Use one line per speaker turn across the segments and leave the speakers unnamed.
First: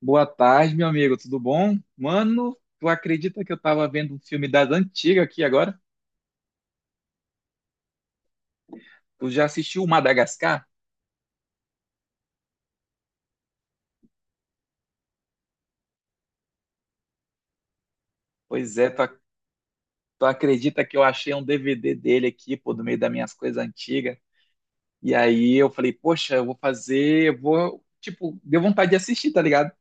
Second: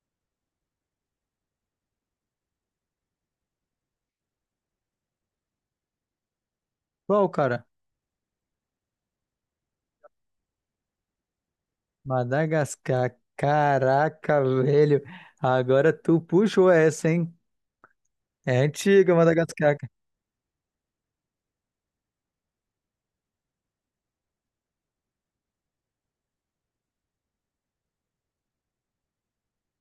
Boa tarde, meu amigo, tudo bom? Mano, tu acredita que eu tava vendo um filme das antigas aqui agora?
Qual, cara?
Tu já assistiu Madagascar?
Madagascar. Caraca, velho. Agora tu puxou essa, hein? É
Pois é, tu,
antiga,
ac-
Madagascar, cara.
tu acredita que eu achei um DVD dele aqui, pô, do meio das minhas coisas antigas? E aí eu falei, poxa, eu vou fazer, eu vou, tipo, deu vontade de assistir, tá ligado?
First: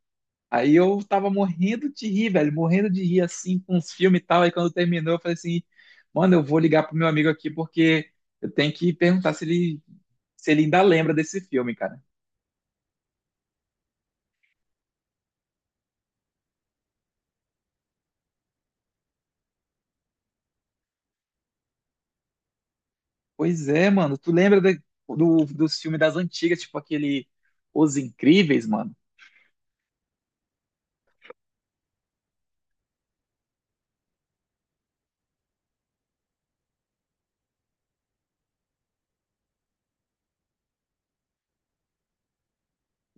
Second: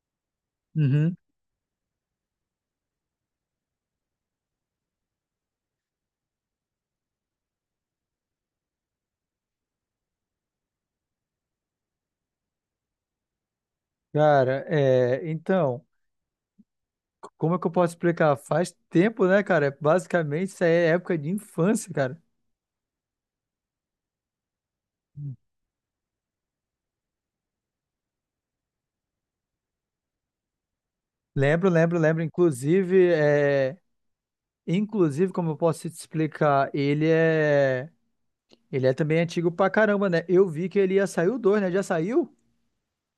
Aí eu
Uhum.
tava morrendo de rir, velho, morrendo de rir assim com os filmes e tal. Aí quando terminou, eu falei assim, mano, eu vou ligar pro meu amigo aqui porque eu tenho que perguntar se ele ainda lembra desse filme, cara.
Cara, então, como é que eu posso explicar? Faz tempo, né, cara? Basicamente, isso aí é época de infância, cara.
Pois é, mano. Tu lembra dos filmes das antigas, tipo aquele Os Incríveis, mano?
Lembro, lembro, lembro. Inclusive, inclusive, como eu posso te explicar, ele é também antigo pra caramba, né? Eu vi que ele ia sair o 2, né? Já saiu?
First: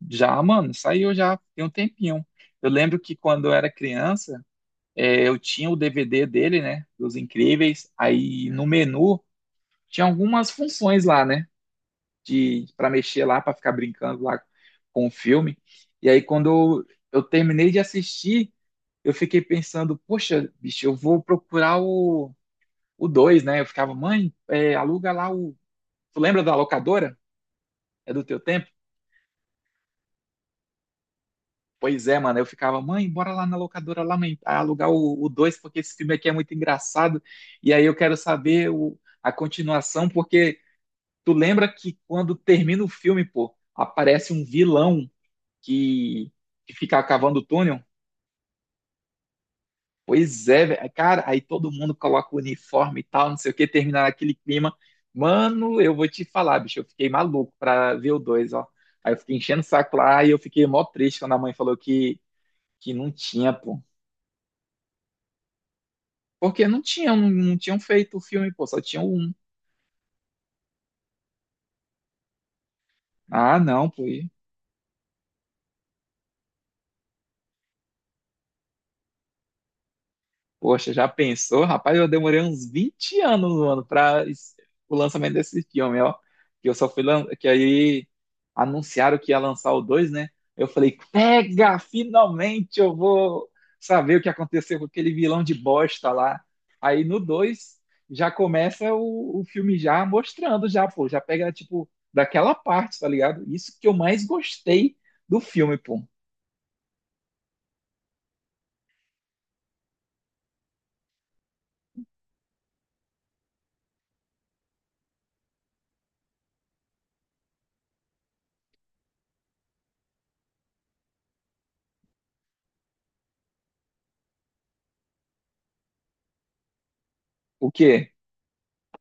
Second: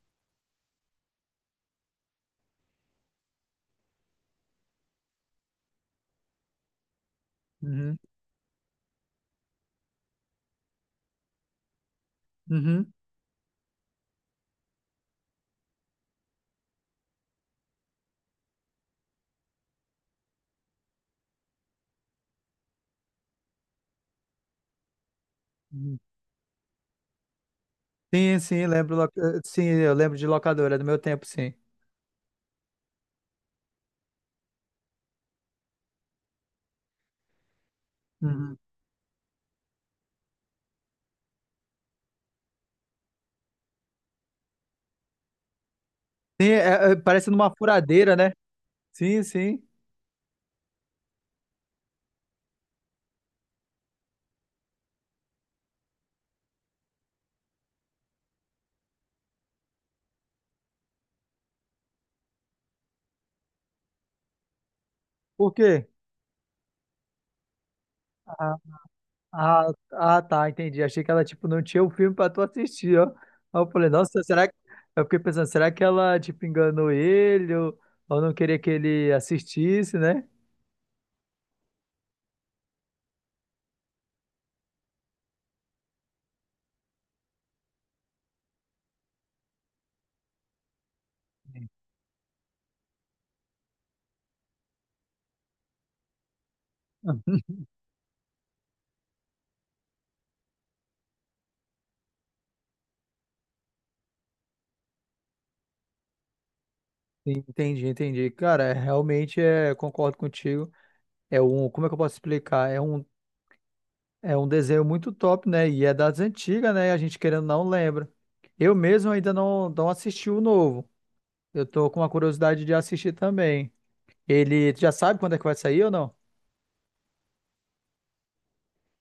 Já, mano, saiu já tem um tempinho. Eu lembro que quando eu era criança, eu tinha o DVD dele, né? Dos Incríveis.
Uhum.
Aí no menu tinha algumas funções lá, né? De, para
Uhum.
mexer lá, para ficar brincando lá com o filme. E aí quando eu terminei de assistir, eu fiquei pensando, poxa, bicho, eu vou procurar o dois, né? Eu ficava, mãe, aluga lá o.
Uhum.
Tu lembra da locadora? É do
Sim,
teu
sim,
tempo?
lembro. Sim, eu lembro de locadora é do meu tempo, sim.
Pois é, mano. Eu ficava, mãe, bora lá na locadora, lá, mãe, pra alugar o 2 porque esse filme aqui é muito engraçado. E aí eu quero
Uhum.
saber a continuação, porque tu lembra que quando termina o filme, pô, aparece um vilão que,
Sim,
que
é, é,
fica
parece
cavando o
numa
túnel?
furadeira, né? Sim, sim.
Pois é, velho. Cara, aí todo mundo coloca o uniforme e tal, não sei o que, terminar aquele clima. Mano, eu vou te falar, bicho, eu fiquei maluco pra ver o 2, ó. Aí eu fiquei enchendo o saco lá e eu fiquei mó triste quando a mãe falou que não tinha, pô.
Por quê?
Porque não tinham, não, não tinham feito o filme,
Ah,
pô, só tinham um.
ah, ah, tá, entendi. Achei que ela, tipo, não tinha o filme pra tu assistir, ó.
Ah,
Aí eu falei,
não, pô.
nossa, será que... Eu fiquei pensando, será que ela, tipo, enganou ele ou não queria que ele assistisse, né?
Poxa, já pensou? Rapaz, eu demorei uns 20 anos, mano, para o lançamento desse filme, ó. Que eu só fui lan... que aí anunciaram que ia lançar o 2, né? Eu falei, pega, finalmente eu vou saber o que aconteceu com aquele vilão de bosta lá. Aí no 2 já começa o filme já mostrando já, pô, já pega tipo daquela parte, tá ligado? Isso que eu mais gostei do filme, pô.
Sim, entendi, entendi. Cara, realmente concordo contigo. Como é que eu posso explicar? É um desenho muito top, né? E é das antigas, né? A gente querendo ou não lembra. Eu mesmo ainda não, não assisti o novo. Eu tô com uma curiosidade de assistir também. Ele tu já sabe quando é que vai sair ou não?
O quê?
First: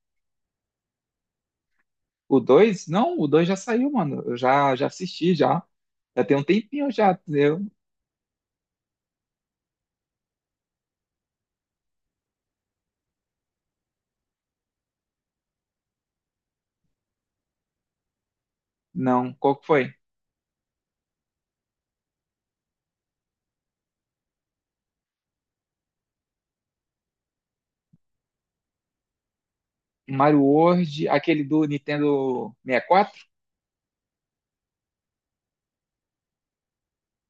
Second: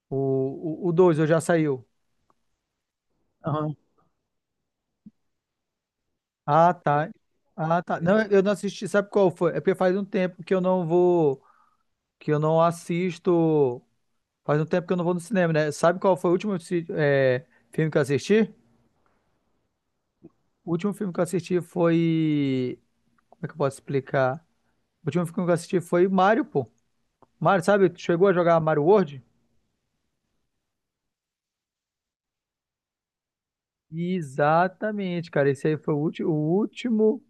O 2 ou já saiu?
O dois? Não, o 2 já
Aham.
saiu, mano. Eu já assisti, já. Já tem um
Ah,
tempinho
tá.
já, entendeu?
Ah, tá. Não, eu não assisti. Sabe qual foi? É porque faz um tempo que eu não vou, que eu não assisto. Faz um tempo que eu não vou no cinema, né? Sabe qual foi o último filme que eu assisti?
Não, qual que foi?
O último filme que eu assisti foi. Como é que eu posso explicar? O último filme que eu assisti foi Mario, pô. Mario, sabe? Tu chegou a jogar Mario World?
Mario World, aquele do Nintendo 64?
Exatamente, cara. Esse aí foi o último, o último,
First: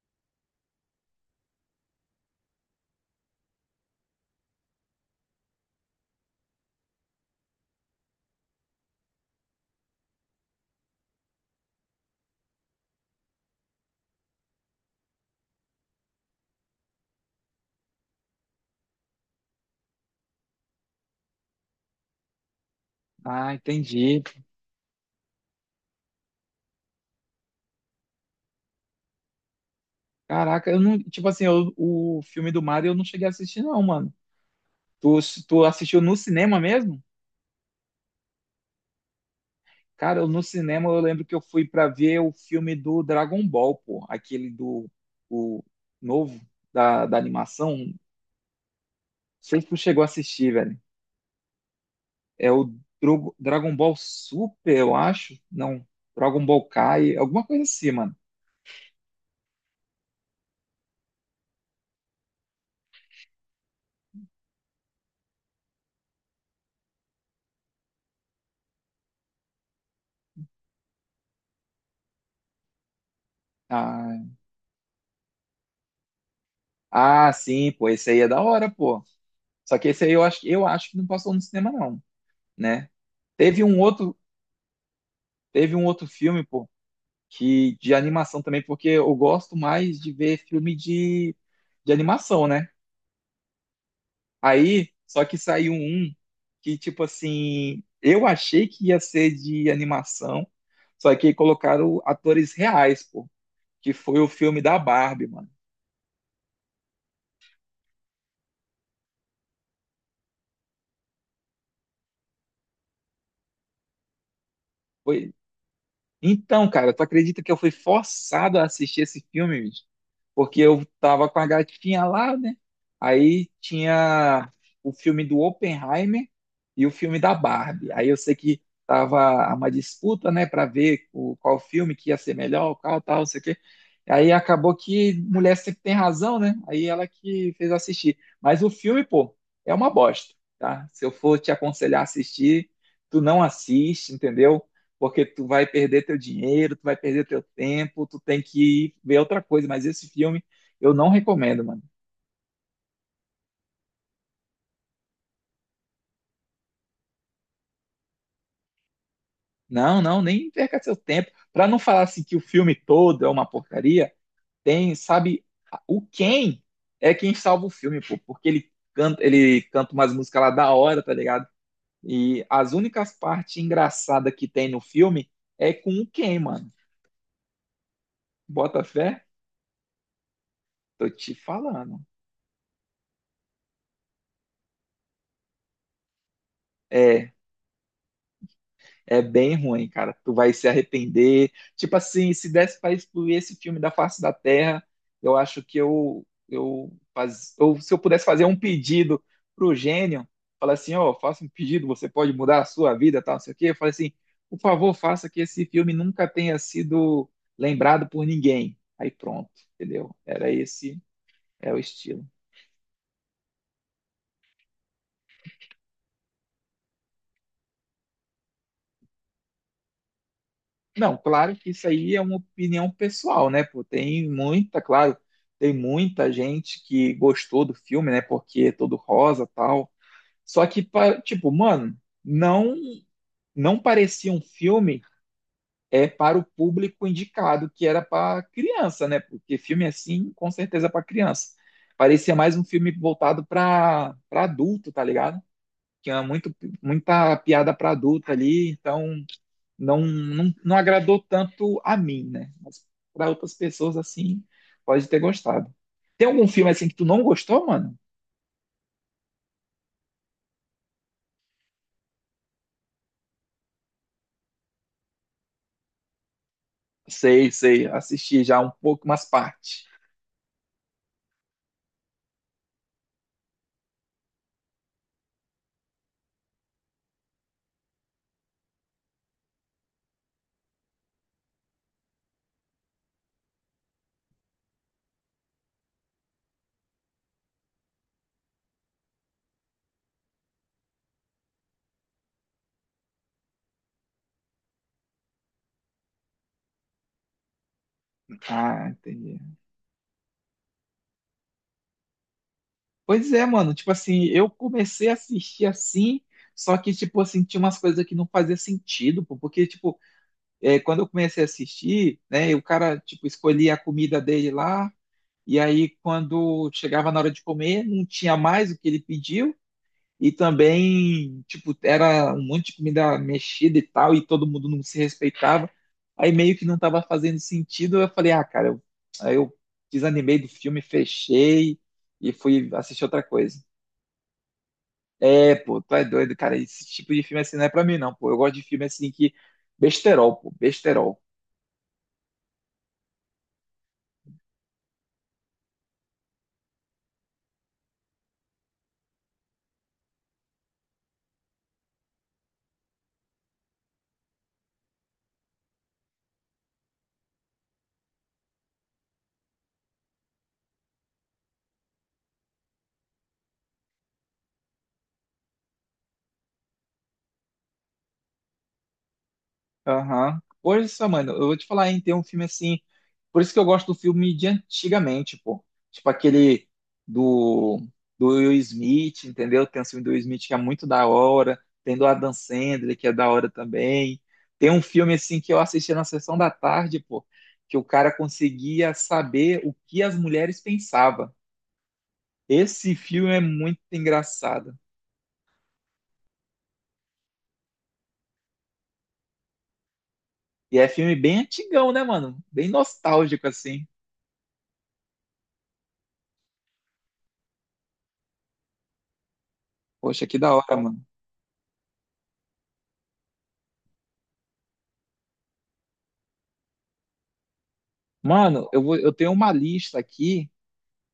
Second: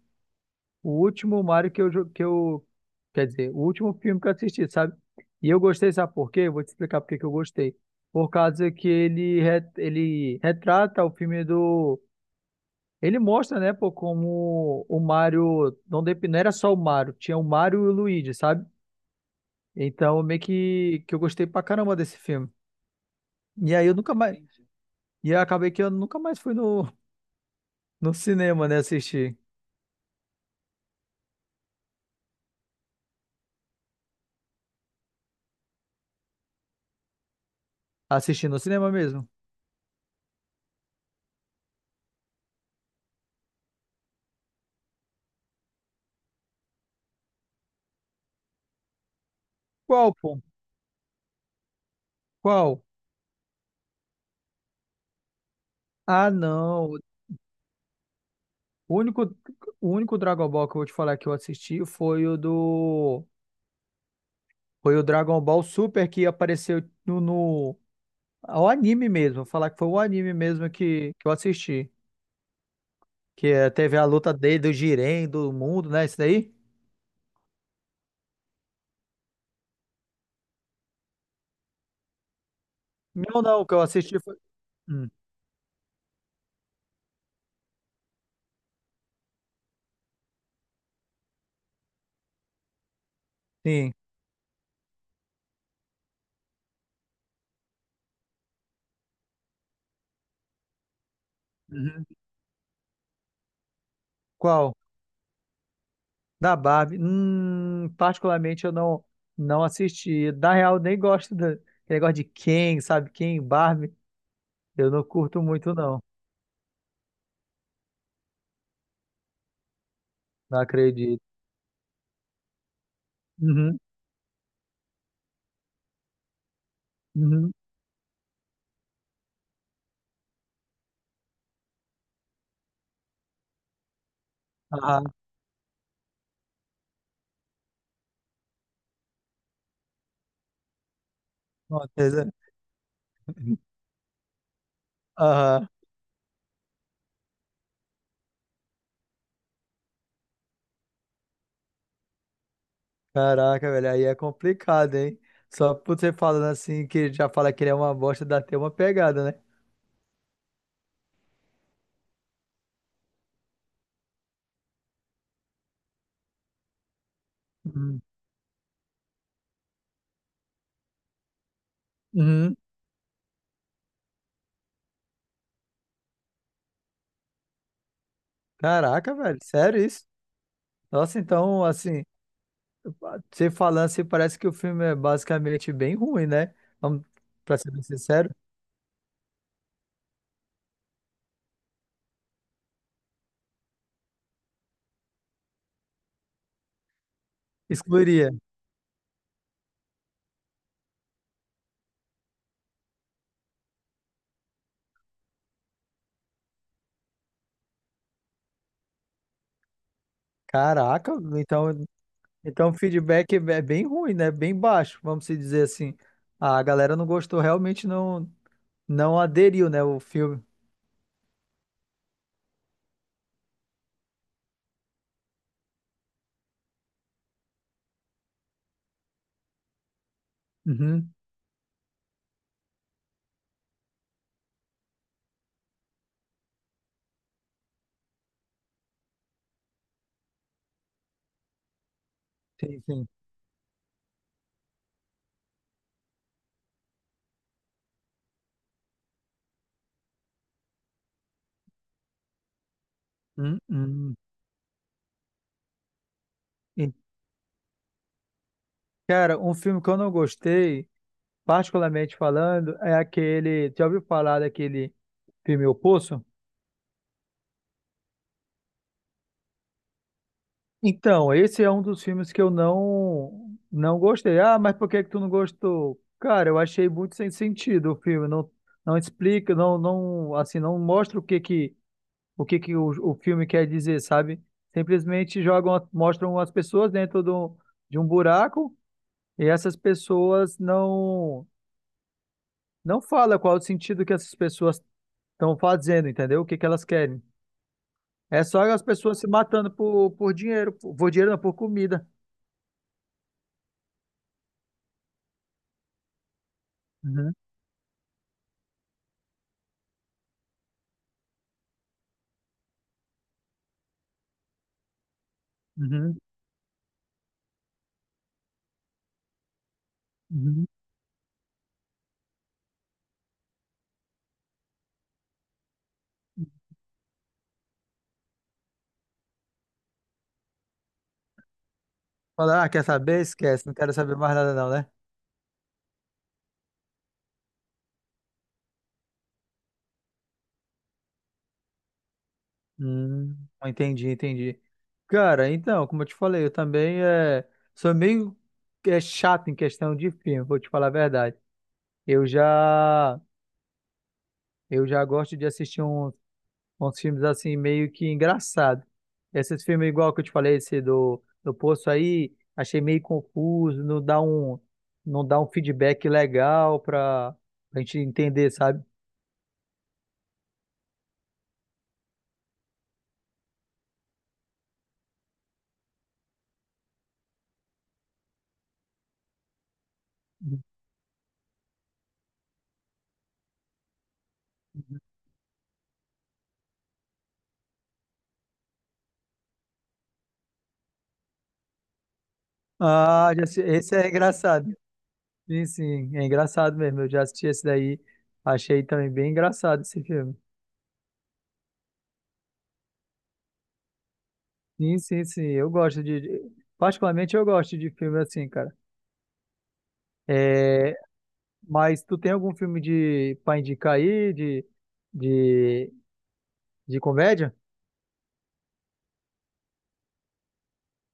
o último Mario que eu, quer dizer, o último filme que eu assisti, sabe? E eu gostei, sabe por quê? Eu vou te explicar por que que eu gostei. Por causa que ele retrata o filme do, ele mostra, né, pô, como o Mario, não, não era só o Mario, tinha o Mario e o Luigi, sabe? Então, meio que eu gostei pra caramba desse filme.
Ah,
E aí eu nunca
entendi.
mais, e eu acabei que eu nunca mais fui no, no cinema, né? Assistir.
Caraca, eu não. Tipo assim, o filme do Mario eu não cheguei a assistir, não, mano. Tu, tu assistiu no cinema mesmo?
Assistir no cinema mesmo.
Cara, no cinema eu lembro que eu fui pra ver o filme do Dragon Ball, pô. Aquele do. O novo da animação. Não sei se tu chegou a
Qual, pô?
assistir, velho. É o
Qual?
Dragon Ball Super, eu acho. Não,
Ah,
Dragon Ball
não.
Kai, alguma coisa assim, mano.
O único, o único Dragon Ball que eu vou te falar que eu assisti foi o do. Foi o Dragon Ball Super que apareceu no, no o anime mesmo. Vou falar que foi o anime mesmo que eu assisti. Que eh, teve a
Ah,
luta dele, do Jiren, do mundo, né? Isso daí?
ah, sim, pô, esse aí é da hora, pô. Só que esse aí eu acho que não passou no cinema, não, né?
Não, não.
Teve
O que
um
eu
outro,
assisti foi. Hum,
teve um outro filme, pô, que de animação também, porque eu gosto mais de ver filme de animação, né?
sim.
Aí, só que saiu um que, tipo assim, eu achei que ia ser de animação, só que colocaram
Uhum.
atores reais, pô. Que foi o filme
Qual?
da Barbie, mano.
Da Barbie, particularmente eu não não assisti. Na real, nem gosto do negócio de Ken, sabe? Ken, Barbie, eu não
Foi...
curto muito, não.
Então, cara, tu acredita que eu fui forçado a assistir esse filme, bicho?
Não
Porque eu
acredito.
tava com a gatinha lá, né? Aí
Uhum,
tinha o filme do Oppenheimer e o filme da
uhum.
Barbie. Aí eu sei que tava uma disputa, né, para ver qual filme que ia ser melhor, qual tal, não sei o quê. Aí acabou
Ah,
que mulher sempre tem razão, né? Aí ela que fez eu assistir. Mas o filme, pô, é uma bosta, tá? Se eu for te
com
aconselhar a
certeza.
assistir, tu não assiste, entendeu? Porque tu vai
Aham.
perder teu dinheiro, tu vai perder teu tempo, tu tem que ir ver outra coisa, mas esse filme eu não recomendo, mano.
Caraca, velho, aí é complicado, hein? Só por você falando assim, que já fala que ele é uma bosta, dá até uma pegada, né?
Não, não, nem perca seu tempo. Pra não falar assim que o filme todo é uma porcaria, tem, sabe, o Ken é quem salva o filme,
Uhum.
pô, porque ele canta, umas músicas lá da hora, tá ligado? E
Uhum.
as únicas partes engraçadas que tem no filme é com o Ken, mano. Bota fé?
Caraca, velho, sério isso?
Tô
Nossa,
te
então,
falando.
assim. Você falando assim, parece que o filme é basicamente bem ruim, né? Vamos,
É,
pra ser bem sincero,
É bem ruim, cara. Tu vai se arrepender. Tipo assim, se desse pra excluir esse filme da face da Terra, eu acho que ou se eu pudesse
excluiria.
fazer um pedido pro gênio, falar assim, ó, faça um pedido, você pode mudar a sua vida, tal, não sei o quê. Eu falo assim, por favor, faça que esse filme nunca tenha sido lembrado por ninguém. Aí pronto, entendeu? Era esse,
Caraca,
é o
então,
estilo.
então o feedback é bem ruim, né? Bem baixo, vamos se dizer assim. A galera não gostou, realmente não, não aderiu, né, o filme.
Não, claro que isso aí é uma opinião pessoal, né? Pô, claro, tem muita gente que gostou do filme, né? Porque é todo rosa, tal. Só que,
Uhum,
tipo, mano, não não parecia um filme para o público indicado, que era para criança, né? Porque filme assim, com certeza é para criança. Parecia mais um
sim,
filme
sim.
voltado para adulto, tá ligado? Tinha muito muita piada para adulto ali, então não agradou tanto a mim, né? Mas para outras
Hum,
pessoas,
hum.
assim, pode ter gostado. Tem algum filme assim
E,
que tu não gostou, mano?
cara, um filme que eu não gostei, particularmente falando, é aquele. Já ouviu falar daquele filme O Poço?
Sei, sei, assisti já um pouco, umas partes.
Então, esse é um dos filmes que eu não não gostei. Ah, mas por que que tu não gostou? Cara, eu achei muito sem sentido o filme. Não, não explica, não, não, assim, não mostra o que que o filme quer dizer, sabe? Simplesmente jogam, mostram as pessoas dentro do, de um buraco e essas pessoas não não fala qual é o sentido que essas pessoas estão fazendo, entendeu? O que que elas querem? É só as
Ah,
pessoas se
entendi.
matando por dinheiro, não, por comida.
Pois é, mano, tipo assim, eu comecei a assistir assim, só que, tipo
Uhum,
assim, tinha umas coisas que não fazia sentido, pô, porque, tipo, quando eu comecei a assistir, né, o cara, tipo, escolhia a comida dele lá, e aí
uhum.
quando chegava na hora de comer, não tinha mais o que ele pediu. E
Uhum.
também, tipo, era um monte de comida mexida e tal, e todo mundo não se respeitava. Aí meio que não estava fazendo sentido. Eu falei, ah, cara, aí eu desanimei do filme, fechei e
Fala,
fui
ah, quer
assistir outra
saber?
coisa.
Esquece, não quero saber mais nada não, né?
É, pô, tu é doido, cara. Esse tipo de filme assim não é pra mim, não, pô. Eu gosto de filme assim que. Besterol, pô, besterol.
Hum, entendi, entendi. Cara, então, como eu te falei, eu também sou meio chato em questão de filme, vou te falar a verdade. Eu já, eu já gosto de assistir uns filmes assim, meio que engraçado. Esses filmes igual que eu te falei, esse do Poço aí, achei meio confuso, não dá um feedback legal pra, pra gente entender, sabe?
Aham. Hoje, só, mano, eu vou te falar, hein, tem um filme assim. Por isso que eu gosto do filme de antigamente, pô. Tipo aquele do, do Will Smith, entendeu? Tem um filme do Will Smith que é muito da hora. Tem do Adam Sandler, que é da hora também. Tem um filme assim que eu assisti na sessão da tarde, pô, que o cara conseguia saber o que as mulheres pensavam. Esse
Ah,
filme é
já sei,
muito
esse é engraçado.
engraçado.
Sim, sim, é engraçado mesmo. Eu já assisti esse daí, achei também bem engraçado esse filme.
E é filme bem antigão, né, mano? Bem nostálgico, assim.
Sim, sim, sim, eu gosto de. De- Particularmente eu gosto de filme assim, cara.
Poxa, que da hora,
É...
mano.
Mas tu tem algum filme de pra indicar aí, de, de comédia?
Mano, eu tenho uma lista aqui,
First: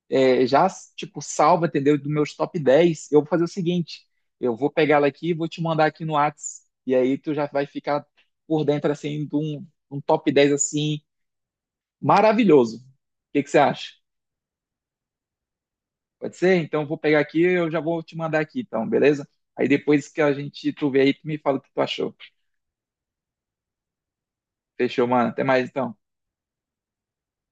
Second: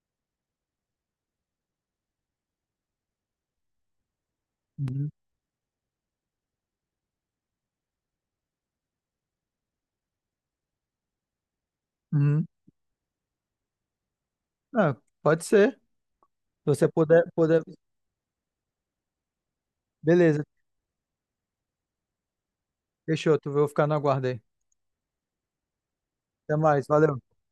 é, já, tipo, salva, entendeu? Dos meus top 10. Eu vou fazer o seguinte: eu vou pegar ela
Uhum.
aqui e vou te mandar aqui no Whats. E aí tu já vai ficar por dentro, assim, de um top 10 assim,
Uhum.
maravilhoso. O que que você acha?
Ah, pode ser. Se
Pode ser? Então eu
você
vou pegar
puder,
aqui e
puder.
eu já vou te mandar aqui, então, beleza? Aí depois que a
Beleza,
gente tu vê aí, tu me fala o que tu achou.
fechou, tu vou ficar no aguardo aí.
Fechou, mano. Até mais, então.
Até mais, valeu.